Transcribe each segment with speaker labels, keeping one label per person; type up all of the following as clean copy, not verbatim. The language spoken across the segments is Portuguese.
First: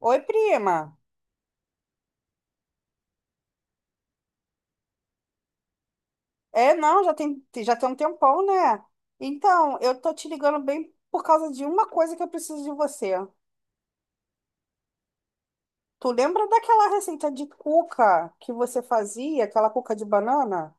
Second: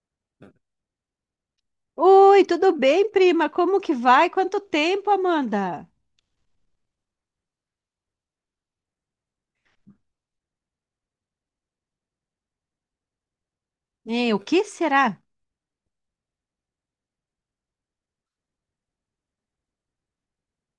Speaker 1: Oi, prima.
Speaker 2: Oi, tudo bem, prima? Como que vai? Quanto tempo, Amanda?
Speaker 1: É, não, já tem um tempão, né? Então, eu tô te ligando bem por causa de uma coisa que eu preciso de você.
Speaker 2: É, o que será?
Speaker 1: Tu lembra daquela receita de cuca que você fazia, aquela cuca de banana?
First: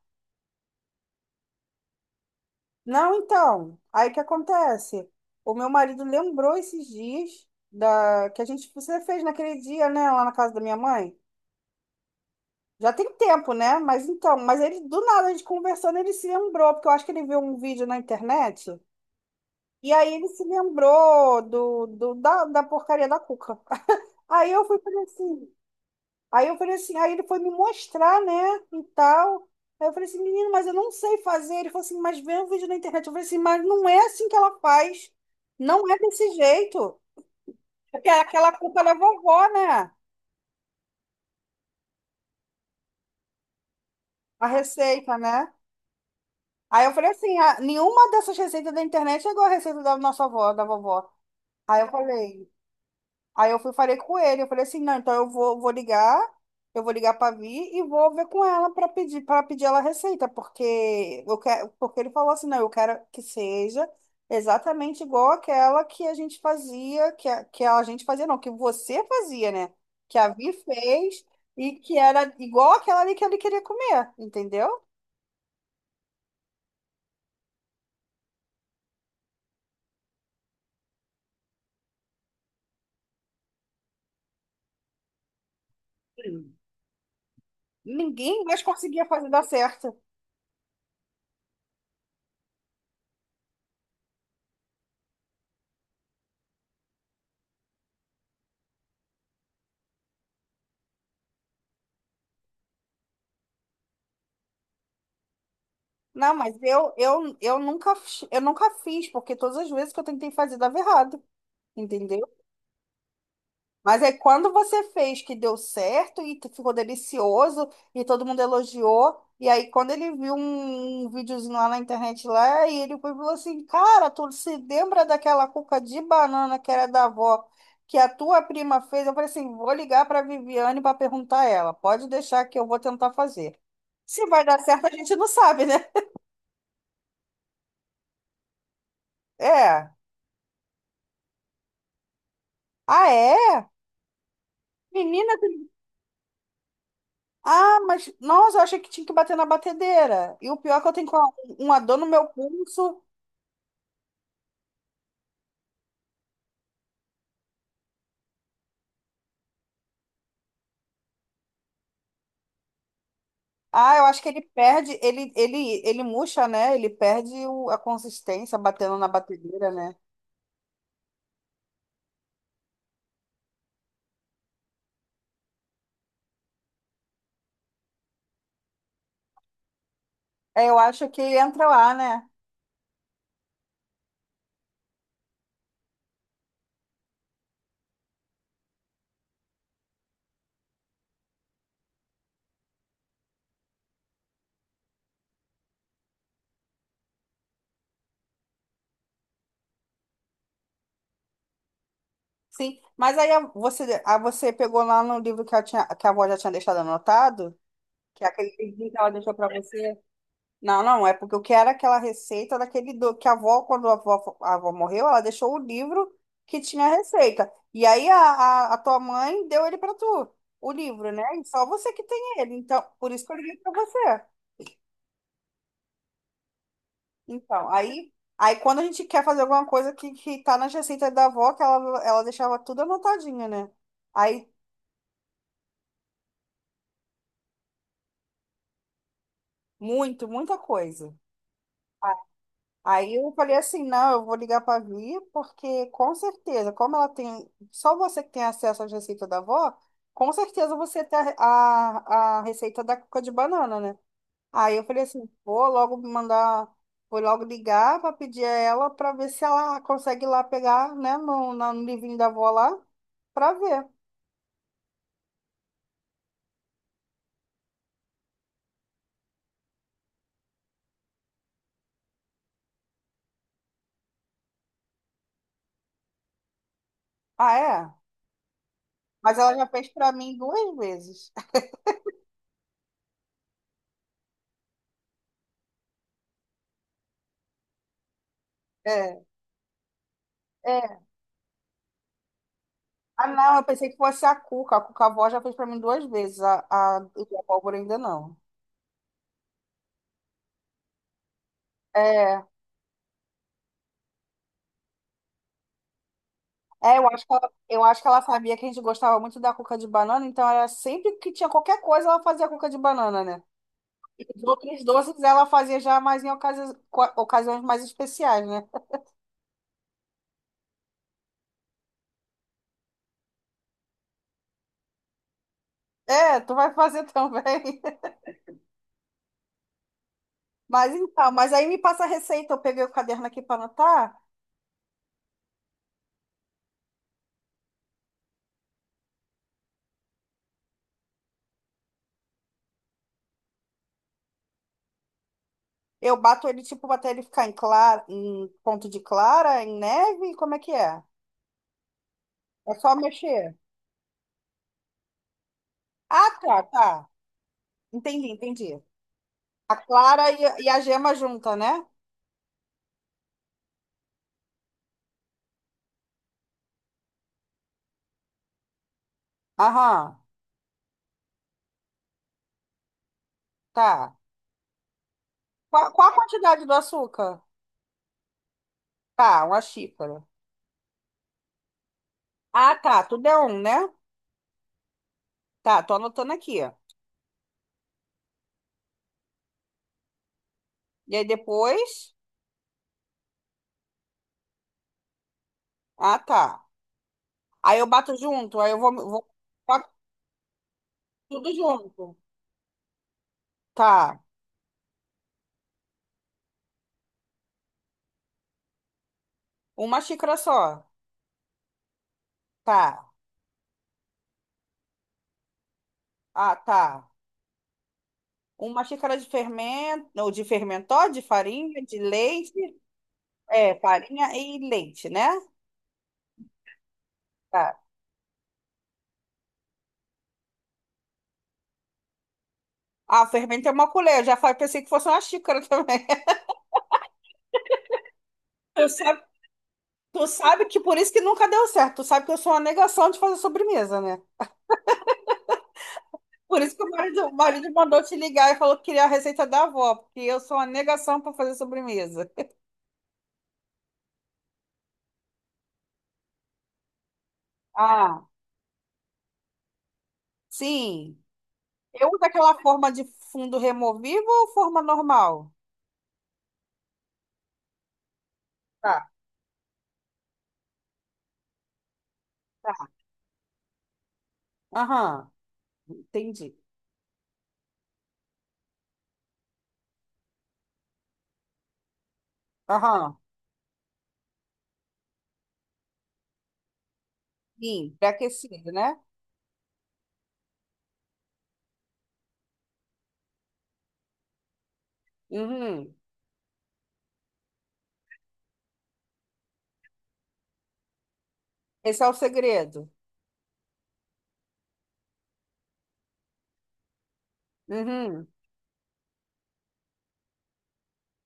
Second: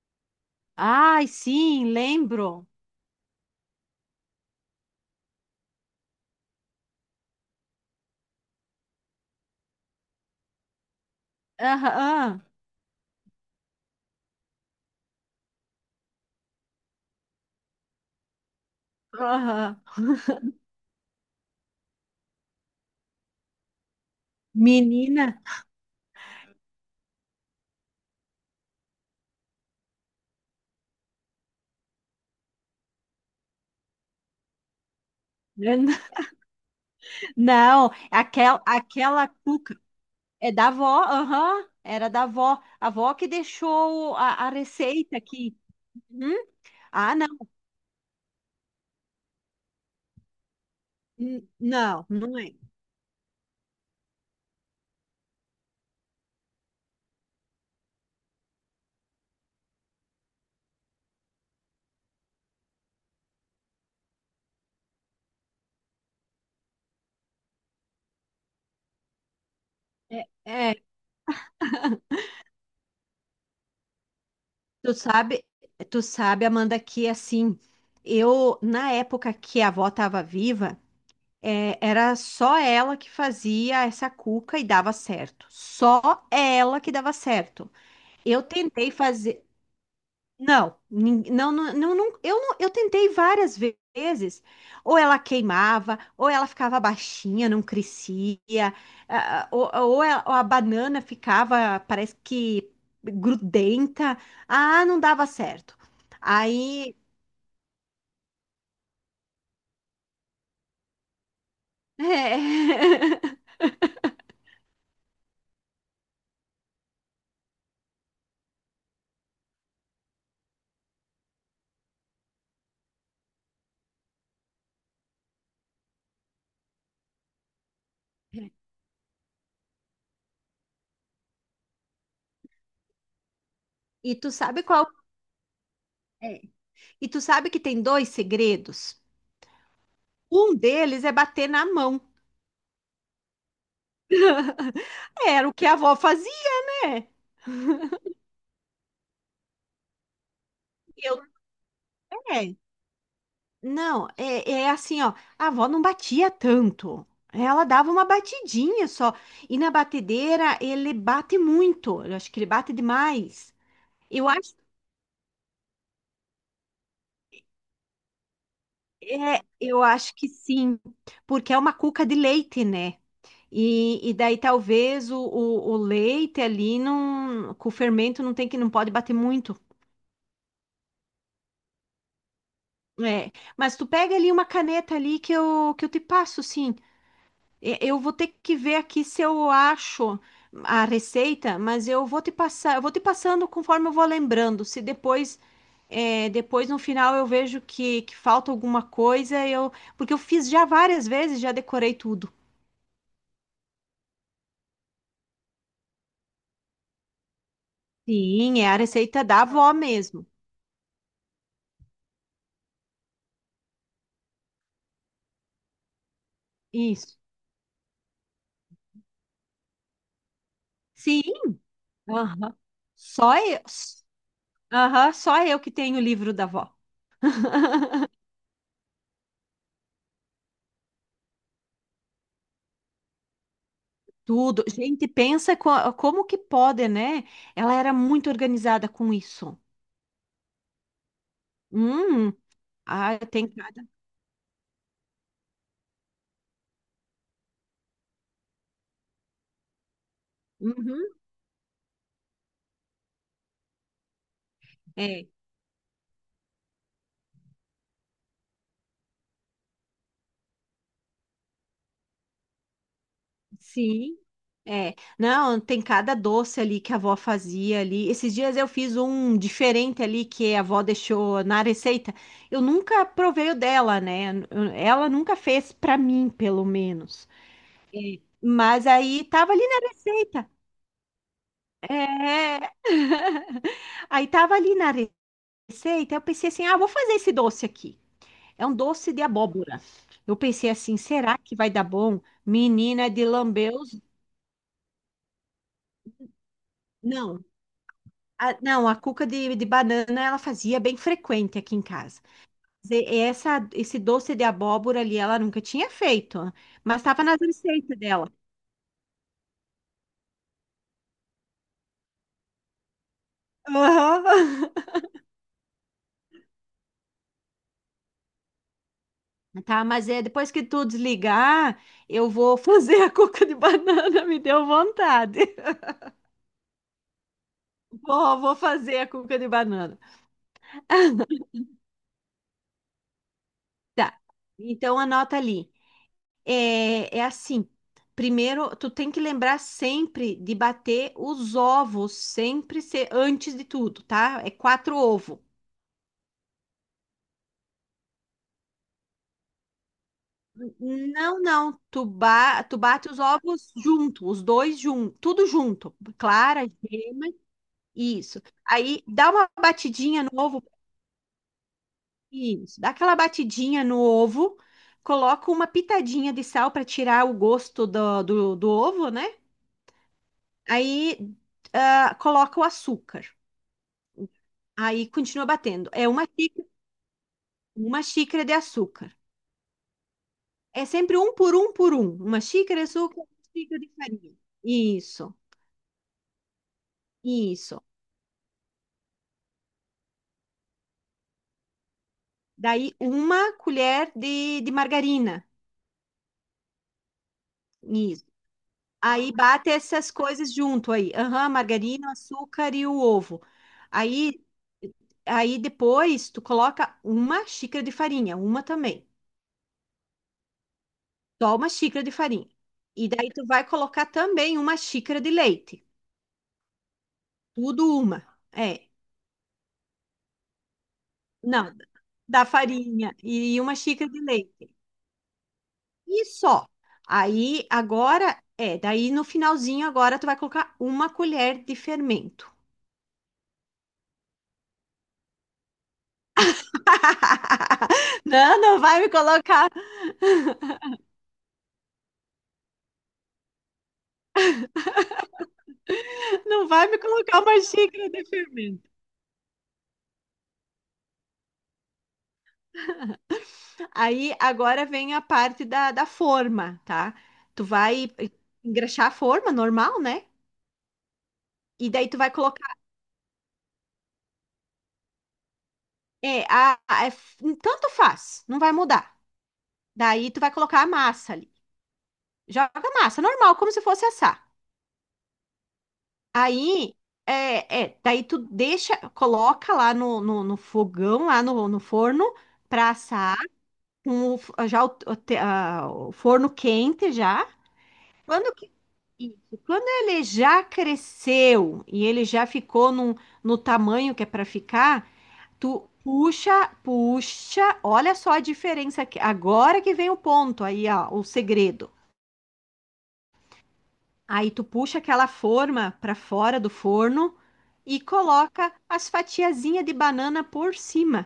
Speaker 2: Ai, sim, lembro.
Speaker 1: Não, então. Aí o que acontece? O meu marido lembrou esses dias da que a gente você fez naquele dia, né, lá na casa da minha mãe.
Speaker 2: Aham,
Speaker 1: Já tem tempo, né? Mas então, mas ele do nada, a gente conversando, ele se lembrou, porque eu acho que ele viu um vídeo na internet.
Speaker 2: aham.
Speaker 1: E aí ele se lembrou da porcaria da cuca. Aí eu fui falei
Speaker 2: Menina.
Speaker 1: assim, aí eu falei assim, aí ele foi me mostrar, né, e tal. Aí eu falei assim, menino, mas eu não sei fazer. Ele falou assim, mas vê um vídeo na internet. Eu falei assim, mas não é assim que ela faz. Não é desse jeito.
Speaker 2: Não,
Speaker 1: Porque é aquela cuca da
Speaker 2: aquela
Speaker 1: vovó,
Speaker 2: cuca
Speaker 1: né?
Speaker 2: é da avó, aham, era da avó. A avó que deixou a,
Speaker 1: A
Speaker 2: a receita
Speaker 1: receita, né?
Speaker 2: aqui. Hum?
Speaker 1: Aí eu falei
Speaker 2: Ah, não,
Speaker 1: assim, "Ah, nenhuma dessas receitas da internet é igual a receita da nossa avó, da vovó." Aí eu
Speaker 2: Não, não
Speaker 1: falei,
Speaker 2: é.
Speaker 1: aí eu fui, falei com ele, eu falei assim, não, então eu vou, vou ligar, eu vou ligar para Vi e vou ver com ela para pedir ela a receita, porque eu quero, porque ele falou assim, não, eu quero que seja exatamente igual aquela que a gente fazia, que a gente fazia, não, que você fazia, né? Que a Vi
Speaker 2: É, é,
Speaker 1: fez e que era igual aquela ali que ele queria comer, entendeu?
Speaker 2: tu sabe, tu sabe, Amanda, que assim, eu, na época que a avó estava viva, é, era só ela que fazia essa cuca e dava certo. Só
Speaker 1: Sim.
Speaker 2: ela que dava certo. Eu
Speaker 1: Ninguém mais
Speaker 2: tentei
Speaker 1: conseguia fazer dar
Speaker 2: fazer.
Speaker 1: certo.
Speaker 2: Não, eu tentei várias vezes. Ou ela queimava, ou ela ficava baixinha, não crescia, ou a banana ficava, parece que grudenta. Ah, não dava certo.
Speaker 1: Não, mas eu,
Speaker 2: Aí.
Speaker 1: eu nunca fiz, porque todas as vezes que eu tentei fazer dava errado. Entendeu? Mas é quando você fez que deu certo e tu ficou delicioso e todo mundo elogiou. E aí, quando ele viu um videozinho lá na internet lá, e ele foi e falou assim: "Cara, tu se lembra daquela cuca de banana que era da avó, que a tua prima fez?" Eu falei assim: "Vou ligar pra Viviane pra perguntar a ela. Pode deixar que eu vou tentar fazer."
Speaker 2: E
Speaker 1: Se
Speaker 2: tu
Speaker 1: vai dar
Speaker 2: sabe qual.
Speaker 1: certo, a gente não sabe, né?
Speaker 2: É, e tu sabe que tem dois segredos?
Speaker 1: É.
Speaker 2: Um deles é bater na mão.
Speaker 1: Ah, é? Menina,
Speaker 2: Era o que a avó fazia, né?
Speaker 1: ah, mas nossa, eu achei que tinha que bater na batedeira. E o pior é que eu tenho
Speaker 2: Eu
Speaker 1: uma dor no meu
Speaker 2: é.
Speaker 1: pulso.
Speaker 2: Não, é assim, ó. A avó não batia tanto. Ela dava uma batidinha só. E na batedeira ele bate muito. Eu acho que ele bate demais.
Speaker 1: Ah, eu acho que
Speaker 2: Eu
Speaker 1: ele
Speaker 2: acho,
Speaker 1: perde, ele murcha, né? Ele perde a consistência batendo na
Speaker 2: é,
Speaker 1: batedeira,
Speaker 2: eu
Speaker 1: né?
Speaker 2: acho que sim, porque é uma cuca de leite, né? E daí talvez o leite ali não, com o fermento não tem que não pode bater muito.
Speaker 1: É, eu acho que entra lá, né?
Speaker 2: É, mas tu pega ali uma caneta ali que eu te passo, sim. Eu vou ter que ver aqui se eu acho a receita, mas eu vou te passar, eu vou te passando conforme eu vou lembrando. Se depois, depois no final eu vejo que falta alguma coisa, eu, porque eu fiz já várias vezes, já decorei tudo.
Speaker 1: Sim. Mas aí você, a você pegou lá no livro que, eu tinha, que a avó já tinha deixado anotado, que é aquele
Speaker 2: Sim, é a
Speaker 1: livrinho que ela
Speaker 2: receita
Speaker 1: deixou
Speaker 2: da
Speaker 1: pra
Speaker 2: avó
Speaker 1: você.
Speaker 2: mesmo.
Speaker 1: Não, não, é porque o que era aquela receita daquele do... que a avó, quando a avó morreu, ela deixou o livro que tinha a
Speaker 2: Isso.
Speaker 1: receita. E aí a tua mãe deu ele para tu, o livro, né?
Speaker 2: Sim.
Speaker 1: E só você que tem
Speaker 2: Aham.
Speaker 1: ele. Então, por isso que
Speaker 2: Só
Speaker 1: eu liguei
Speaker 2: eu,
Speaker 1: para você.
Speaker 2: aham, só eu que tenho o livro da avó.
Speaker 1: Então, aí, aí quando a gente quer fazer alguma coisa que tá nas receitas da avó, que ela deixava tudo anotadinho, né? Aí,
Speaker 2: Tudo. Gente, pensa como que pode, né? Ela era muito organizada com isso.
Speaker 1: muito, muita coisa.
Speaker 2: Hum,
Speaker 1: Aí
Speaker 2: ah,
Speaker 1: eu
Speaker 2: tem
Speaker 1: falei assim,
Speaker 2: cada.
Speaker 1: não, eu vou ligar para a Vi, porque com certeza, como ela tem, só você que tem acesso às receitas da avó, com certeza você
Speaker 2: Uhum,
Speaker 1: tem a receita da cuca de banana, né? Aí eu falei
Speaker 2: é,
Speaker 1: assim, vou logo mandar, vou logo ligar para pedir a ela para ver se ela consegue ir lá pegar, né, no livrinho da avó lá, para ver.
Speaker 2: sim, é. Não, tem cada doce ali que a avó fazia ali. Esses dias eu fiz um diferente ali que a avó deixou na receita. Eu nunca provei o dela, né? Ela nunca fez para mim, pelo menos.
Speaker 1: Ah, é?
Speaker 2: É, mas aí
Speaker 1: Mas
Speaker 2: tava
Speaker 1: ela
Speaker 2: ali
Speaker 1: já fez
Speaker 2: na
Speaker 1: para mim
Speaker 2: receita.
Speaker 1: 2 vezes.
Speaker 2: É. Aí tava ali na, pensei, então eu pensei assim, ah, vou fazer esse doce aqui. É um doce de
Speaker 1: É.
Speaker 2: abóbora. Eu pensei assim,
Speaker 1: É.
Speaker 2: será que vai dar bom? Menina de
Speaker 1: Ah, não, eu pensei que
Speaker 2: lambeus.
Speaker 1: fosse a Cuca. A Cuca Vó já fez pra mim 2 vezes. E a
Speaker 2: Não,
Speaker 1: Pólvora ainda não.
Speaker 2: a cuca de banana ela fazia bem frequente aqui em casa.
Speaker 1: É,
Speaker 2: Esse doce de abóbora ali ela nunca tinha feito,
Speaker 1: é,
Speaker 2: mas
Speaker 1: eu
Speaker 2: estava
Speaker 1: acho que
Speaker 2: nas
Speaker 1: ela, eu
Speaker 2: receitas
Speaker 1: acho que ela
Speaker 2: dela.
Speaker 1: sabia que a gente gostava muito da cuca de banana, então era sempre que tinha qualquer coisa, ela fazia cuca de banana, né?
Speaker 2: Aham.
Speaker 1: E os outros doces ela fazia já mais em ocasiões mais especiais, né?
Speaker 2: Tá, mas é depois que tu desligar, eu vou fazer a cuca de banana, me deu vontade.
Speaker 1: É, tu vai fazer também.
Speaker 2: Vou fazer a cuca de banana.
Speaker 1: Mas então, mas aí me passa a receita, eu peguei o caderno aqui para anotar,
Speaker 2: Tá. Então anota ali. É assim. Primeiro, tu tem que lembrar sempre de bater os ovos, sempre ser antes de tudo, tá? É quatro ovos.
Speaker 1: eu bato ele tipo até ele ficar em clara, em ponto de clara, em neve, como é que é?
Speaker 2: Não, não. Tu, ba
Speaker 1: É
Speaker 2: tu
Speaker 1: só
Speaker 2: bate os
Speaker 1: mexer.
Speaker 2: ovos junto, os dois junto, tudo junto.
Speaker 1: Ah,
Speaker 2: Clara,
Speaker 1: tá, tá.
Speaker 2: gema,
Speaker 1: Entendi,
Speaker 2: isso.
Speaker 1: entendi.
Speaker 2: Aí dá uma
Speaker 1: A
Speaker 2: batidinha no
Speaker 1: clara
Speaker 2: ovo,
Speaker 1: e a gema junta, né?
Speaker 2: isso. Dá aquela batidinha no ovo, coloca uma pitadinha de sal para tirar o gosto do ovo, né?
Speaker 1: Aham,
Speaker 2: Aí, coloca o açúcar.
Speaker 1: tá.
Speaker 2: Aí continua batendo.
Speaker 1: Qual,
Speaker 2: É
Speaker 1: qual a quantidade do açúcar?
Speaker 2: uma xícara de açúcar.
Speaker 1: Tá, uma xícara.
Speaker 2: É sempre um por um por um. Uma
Speaker 1: Ah,
Speaker 2: xícara de
Speaker 1: tá.
Speaker 2: açúcar,
Speaker 1: Tudo
Speaker 2: uma
Speaker 1: é um,
Speaker 2: xícara
Speaker 1: né?
Speaker 2: de farinha. Isso,
Speaker 1: Tá, tô anotando aqui.
Speaker 2: isso.
Speaker 1: E aí depois.
Speaker 2: Daí uma colher de margarina.
Speaker 1: Ah, tá. Aí eu bato
Speaker 2: Isso.
Speaker 1: junto, aí eu vou, vou
Speaker 2: Aí bate
Speaker 1: bato
Speaker 2: essas coisas junto aí. Aham,
Speaker 1: tudo
Speaker 2: margarina,
Speaker 1: junto.
Speaker 2: açúcar e o ovo.
Speaker 1: Tá.
Speaker 2: Aí, aí depois tu coloca uma xícara de farinha, uma também.
Speaker 1: Uma xícara só.
Speaker 2: Só uma xícara de farinha. E
Speaker 1: Tá.
Speaker 2: daí tu vai colocar também uma xícara de leite.
Speaker 1: Ah, tá.
Speaker 2: Tudo uma.
Speaker 1: Uma
Speaker 2: É,
Speaker 1: xícara de fermento, ou de fermentó, de
Speaker 2: não,
Speaker 1: farinha, de
Speaker 2: da
Speaker 1: leite.
Speaker 2: farinha e
Speaker 1: É,
Speaker 2: uma xícara de
Speaker 1: farinha e
Speaker 2: leite.
Speaker 1: leite, né?
Speaker 2: E só. Aí
Speaker 1: Tá.
Speaker 2: agora daí no finalzinho agora tu vai colocar uma colher de fermento.
Speaker 1: Ah, fermento é uma colher. Eu já falei, pensei que fosse uma xícara também.
Speaker 2: Não,
Speaker 1: Tu sabe, tu sabe que por isso que nunca deu certo. Tu sabe que eu sou uma negação de fazer sobremesa, né? Por
Speaker 2: não
Speaker 1: isso que
Speaker 2: vai me
Speaker 1: o
Speaker 2: colocar uma
Speaker 1: marido mandou
Speaker 2: xícara
Speaker 1: te
Speaker 2: de
Speaker 1: ligar e falou que
Speaker 2: fermento.
Speaker 1: queria a receita da avó, porque eu sou uma negação para fazer sobremesa.
Speaker 2: Aí agora vem a parte da forma, tá? Tu vai
Speaker 1: Ah,
Speaker 2: engraxar a forma normal, né?
Speaker 1: sim.
Speaker 2: E
Speaker 1: Eu
Speaker 2: daí tu
Speaker 1: uso
Speaker 2: vai
Speaker 1: aquela
Speaker 2: colocar.
Speaker 1: forma de fundo removível ou forma normal?
Speaker 2: É tanto faz, não vai
Speaker 1: Tá,
Speaker 2: mudar. Daí tu vai colocar a massa ali. Joga
Speaker 1: tá.
Speaker 2: a massa, normal, como se fosse assar.
Speaker 1: Aham, entendi.
Speaker 2: Aí, daí tu deixa, coloca lá no fogão, lá no forno, pra
Speaker 1: Aham,
Speaker 2: assar, com o, f- já o te- a- o forno quente já.
Speaker 1: sim,
Speaker 2: Quando, que-
Speaker 1: pré-aquecido, né?
Speaker 2: isso, quando ele já cresceu e ele já ficou no tamanho que é pra ficar, tu
Speaker 1: Uhum.
Speaker 2: puxa, puxa, olha só a diferença aqui. Agora que vem o ponto aí, ó, o segredo.
Speaker 1: Esse é o segredo.
Speaker 2: Aí tu puxa aquela forma para fora do forno e
Speaker 1: Uhum.
Speaker 2: coloca as fatiazinhas de banana por cima.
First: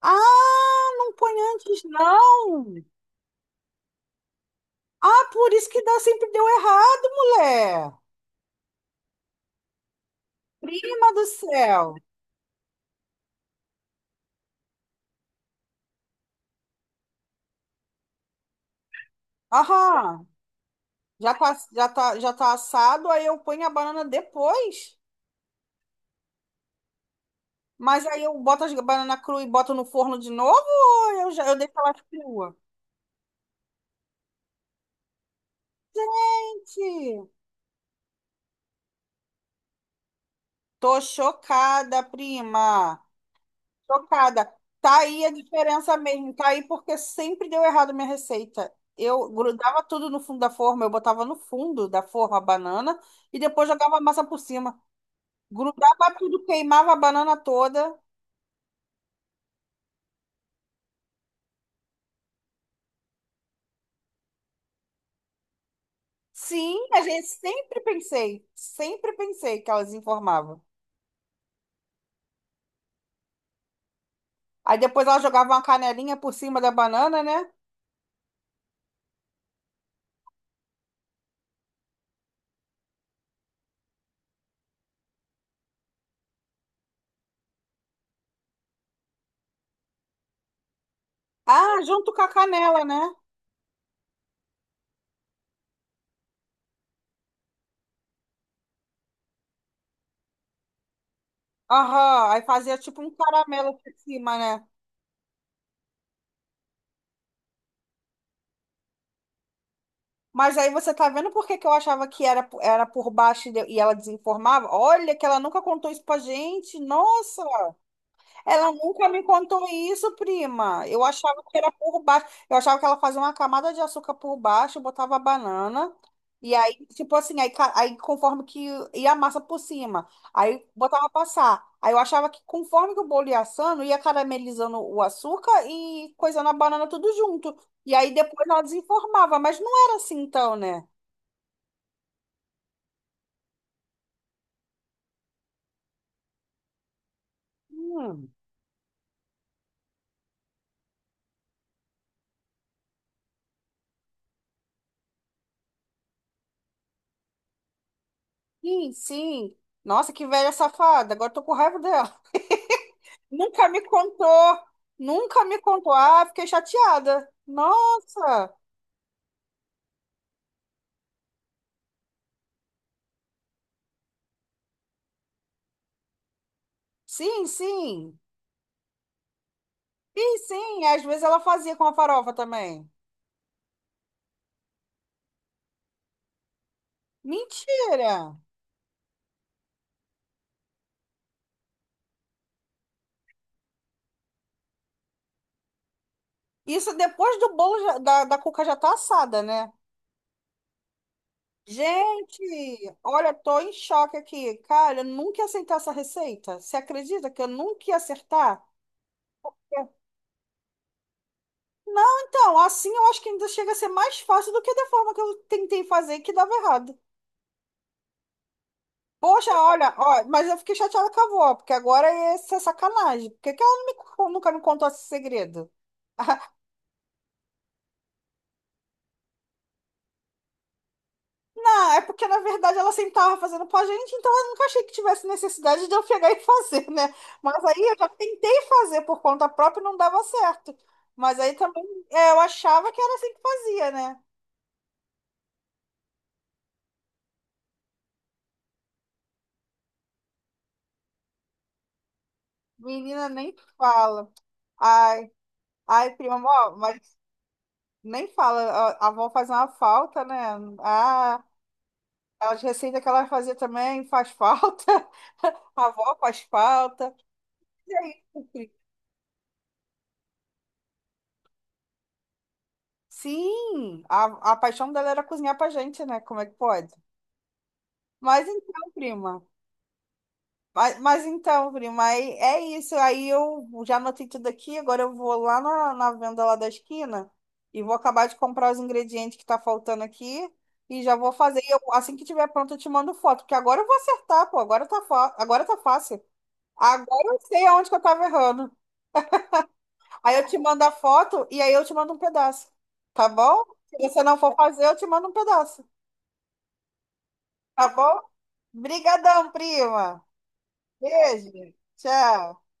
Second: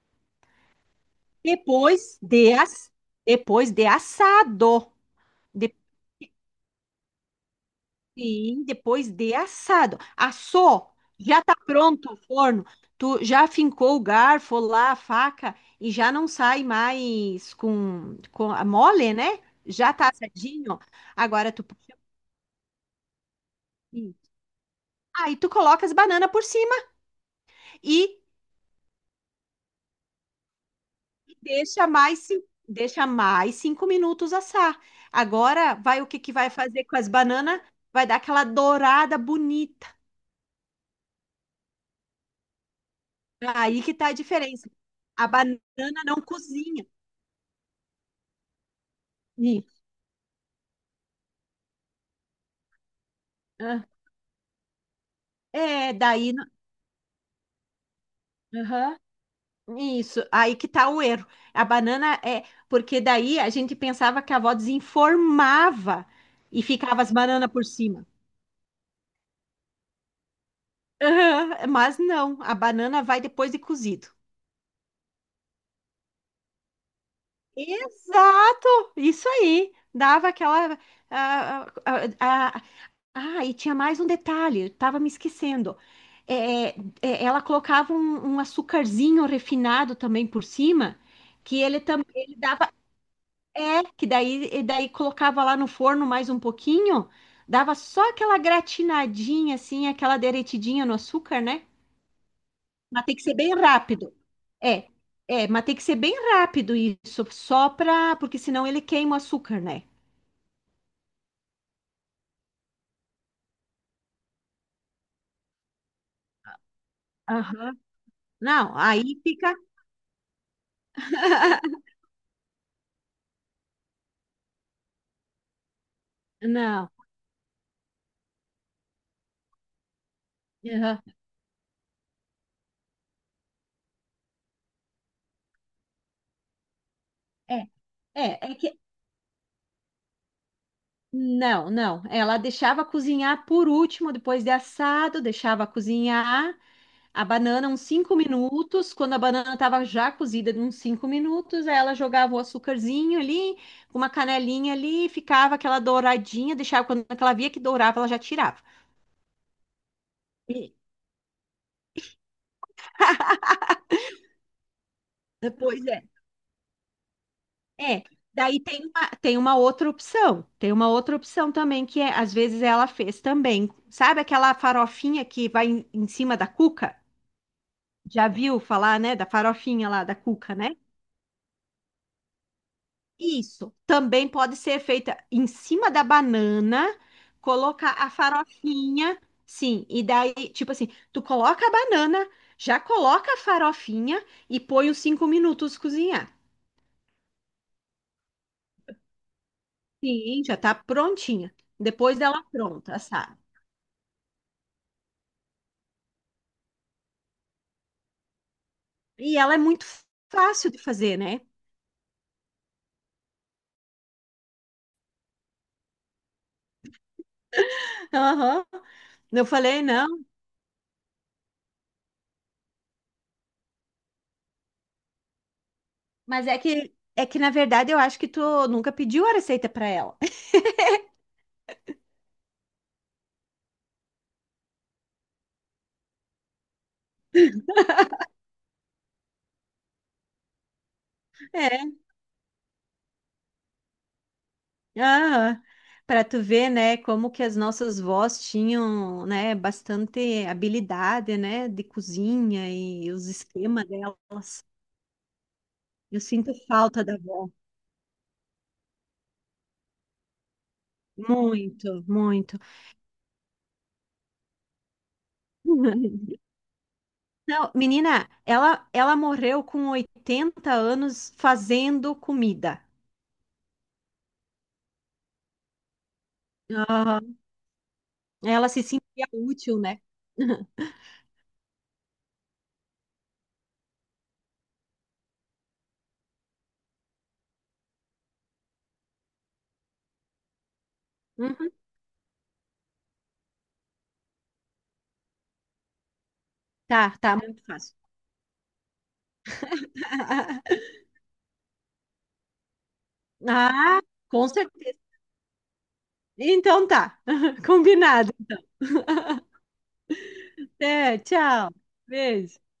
Speaker 1: Ah, não põe antes,
Speaker 2: Depois de,
Speaker 1: não.
Speaker 2: as, depois de assado.
Speaker 1: Ah, por isso que dá, sempre deu errado, mulher.
Speaker 2: Sim, depois de assado. Assou,
Speaker 1: Prima do
Speaker 2: já tá
Speaker 1: céu.
Speaker 2: pronto o forno. Tu já fincou o garfo lá, a faca, e já não sai mais com a mole, né? Já tá
Speaker 1: Aham.
Speaker 2: assadinho.
Speaker 1: Já
Speaker 2: Agora
Speaker 1: tá,
Speaker 2: tu puxa
Speaker 1: já tá assado, aí eu ponho a banana
Speaker 2: aqui.
Speaker 1: depois.
Speaker 2: Aí tu coloca as bananas por cima
Speaker 1: Mas
Speaker 2: e
Speaker 1: aí eu boto as banana crua e boto no forno de novo, ou eu, já, eu deixo
Speaker 2: deixa
Speaker 1: ela
Speaker 2: mais, cin-
Speaker 1: crua?
Speaker 2: deixa mais cinco minutos assar. Agora vai o que que vai fazer com as
Speaker 1: Gente,
Speaker 2: bananas? Vai dar aquela dourada bonita.
Speaker 1: tô chocada, prima.
Speaker 2: Aí que tá a
Speaker 1: Chocada.
Speaker 2: diferença.
Speaker 1: Tá aí
Speaker 2: A
Speaker 1: a diferença
Speaker 2: banana não
Speaker 1: mesmo. Tá aí
Speaker 2: cozinha.
Speaker 1: porque sempre deu errado minha receita. Eu grudava tudo no fundo da forma, eu botava no fundo da forma a banana e depois
Speaker 2: Ah,
Speaker 1: jogava a massa por cima.
Speaker 2: é,
Speaker 1: Grudava
Speaker 2: daí,
Speaker 1: tudo, queimava a banana toda.
Speaker 2: aham, isso, aí que tá o erro. A banana é. Porque daí a gente pensava que a avó desinformava e
Speaker 1: Sim, a
Speaker 2: ficava as
Speaker 1: gente
Speaker 2: bananas por cima.
Speaker 1: sempre pensei que elas informavam.
Speaker 2: Aham, mas não, a banana vai depois de cozido.
Speaker 1: Aí depois ela jogava uma canelinha por cima da banana, né?
Speaker 2: Exato! Isso aí. Dava aquela. Ah, ah, ah, ah, e tinha mais um detalhe, eu tava me esquecendo. É, é, é, ela colocava um açucarzinho refinado também por cima, que
Speaker 1: Ah,
Speaker 2: ele
Speaker 1: junto com a
Speaker 2: também
Speaker 1: canela, né?
Speaker 2: é, que daí, e daí colocava lá no forno mais um pouquinho, dava só aquela gratinadinha assim, aquela derretidinha no açúcar, né?
Speaker 1: Aham, aí fazia tipo
Speaker 2: Mas
Speaker 1: um
Speaker 2: tem que ser bem
Speaker 1: caramelo por
Speaker 2: rápido.
Speaker 1: cima, né?
Speaker 2: É, mas tem que ser bem rápido isso, só pra, porque senão ele queima o açúcar, né?
Speaker 1: Mas aí você tá vendo por que que eu achava que era, era por baixo e e ela desinformava? Olha, que ela nunca contou isso pra gente. Nossa,
Speaker 2: Aham.
Speaker 1: ela
Speaker 2: Não,
Speaker 1: nunca
Speaker 2: aí
Speaker 1: me
Speaker 2: fica.
Speaker 1: contou isso, prima. Eu achava que era por baixo. Eu achava que ela fazia uma camada de açúcar por baixo, botava a banana. E aí,
Speaker 2: Não.
Speaker 1: tipo assim, aí, aí conforme que ia a massa por cima, aí
Speaker 2: Aham.
Speaker 1: botava a passar. Aí eu achava que conforme que o bolo ia assando, ia caramelizando o açúcar e coisando a banana tudo junto.
Speaker 2: É,
Speaker 1: E aí depois
Speaker 2: é
Speaker 1: ela
Speaker 2: que.
Speaker 1: desinformava, mas não era assim então, né?
Speaker 2: Não, não. Ela deixava cozinhar por último, depois de assado, deixava cozinhar. A banana, uns cinco
Speaker 1: Hum,
Speaker 2: minutos, quando a banana estava já cozida, uns 5 minutos, aí ela jogava o açúcarzinho ali, uma canelinha ali, ficava aquela douradinha, deixava, quando ela via que dourava, ela já tirava.
Speaker 1: sim, sim. Nossa, que velha
Speaker 2: E-
Speaker 1: safada. Agora tô com raiva dela. Nunca me contou. Nunca me
Speaker 2: Pois
Speaker 1: contou.
Speaker 2: é.
Speaker 1: Ah, fiquei chateada.
Speaker 2: É.
Speaker 1: Nossa.
Speaker 2: Daí tem uma, tem uma outra opção também, que é, às vezes ela fez também. Sabe aquela farofinha que vai em cima da cuca?
Speaker 1: Sim, sim.
Speaker 2: Já viu falar, né, da farofinha lá da
Speaker 1: Sim,
Speaker 2: cuca, né?
Speaker 1: sim. Às vezes ela fazia com a farofa também.
Speaker 2: Isso também pode ser feita em cima da banana, colocar a
Speaker 1: Mentira.
Speaker 2: farofinha, sim, e daí, tipo assim, tu coloca a banana, já coloca a farofinha e põe os 5 minutos cozinhar.
Speaker 1: Isso depois do bolo da cuca já tá assada, né?
Speaker 2: Sim, já tá prontinha. Depois dela
Speaker 1: Gente,
Speaker 2: pronta,
Speaker 1: olha,
Speaker 2: sabe?
Speaker 1: tô em choque aqui. Cara, eu nunca ia aceitar essa receita. Você acredita que eu nunca ia acertar?
Speaker 2: E ela é muito fácil de fazer, né?
Speaker 1: Não, então, assim eu acho que ainda chega a ser mais fácil do que da forma que eu tentei fazer que dava errado.
Speaker 2: Aham. Eu
Speaker 1: Poxa,
Speaker 2: falei,
Speaker 1: olha,
Speaker 2: não,
Speaker 1: ó, mas eu fiquei chateada com a avó, porque agora essa é sacanagem. Por que que ela não nunca me contou esse segredo?
Speaker 2: mas é que na verdade eu acho que tu nunca pediu a receita para ela.
Speaker 1: Não, é porque na verdade ela sempre estava fazendo pra gente, então eu nunca achei que tivesse necessidade de eu pegar e fazer, né? Mas aí eu já tentei fazer por conta própria e não dava certo. Mas aí também é, eu achava que ela sempre fazia, né?
Speaker 2: Ah, para tu ver, né, como que as nossas vós tinham, né, bastante habilidade, né, de cozinha e os
Speaker 1: Menina nem
Speaker 2: esquemas
Speaker 1: fala.
Speaker 2: delas.
Speaker 1: Ai, ai,
Speaker 2: Eu
Speaker 1: prima,
Speaker 2: sinto
Speaker 1: ó,
Speaker 2: falta da
Speaker 1: mas
Speaker 2: avó.
Speaker 1: nem fala, a avó faz uma falta, né? Ah,
Speaker 2: Muito, muito.
Speaker 1: as receitas que ela fazia também faz falta. A avó faz falta.
Speaker 2: Não,
Speaker 1: E aí,
Speaker 2: menina, ela morreu com 80 anos fazendo comida.
Speaker 1: sim, a paixão dela era cozinhar pra gente, né? Como é que pode?
Speaker 2: Aham.
Speaker 1: Mas
Speaker 2: Ela se
Speaker 1: então,
Speaker 2: sentia
Speaker 1: prima.
Speaker 2: útil, né?
Speaker 1: Mas então, prima, aí é isso. Aí eu já anotei tudo aqui. Agora eu vou lá na, na venda lá da esquina e vou acabar de comprar os ingredientes que tá faltando aqui e já vou fazer. E
Speaker 2: Uhum.
Speaker 1: eu, assim que tiver pronto, eu te mando foto, porque agora eu vou acertar, pô. Agora tá, agora tá fácil.
Speaker 2: Tá,
Speaker 1: Agora
Speaker 2: tá,
Speaker 1: eu
Speaker 2: muito
Speaker 1: sei aonde que
Speaker 2: fácil.
Speaker 1: eu tava errando. Aí eu te mando a foto e aí eu te mando um pedaço. Tá bom? Se
Speaker 2: Ah,
Speaker 1: você não
Speaker 2: com
Speaker 1: for fazer, eu
Speaker 2: certeza.
Speaker 1: te mando um pedaço.
Speaker 2: Então tá,
Speaker 1: Tá bom?
Speaker 2: combinado.
Speaker 1: Brigadão, prima.
Speaker 2: Até,
Speaker 1: Beijo.
Speaker 2: tchau.
Speaker 1: Tchau.
Speaker 2: Beijo.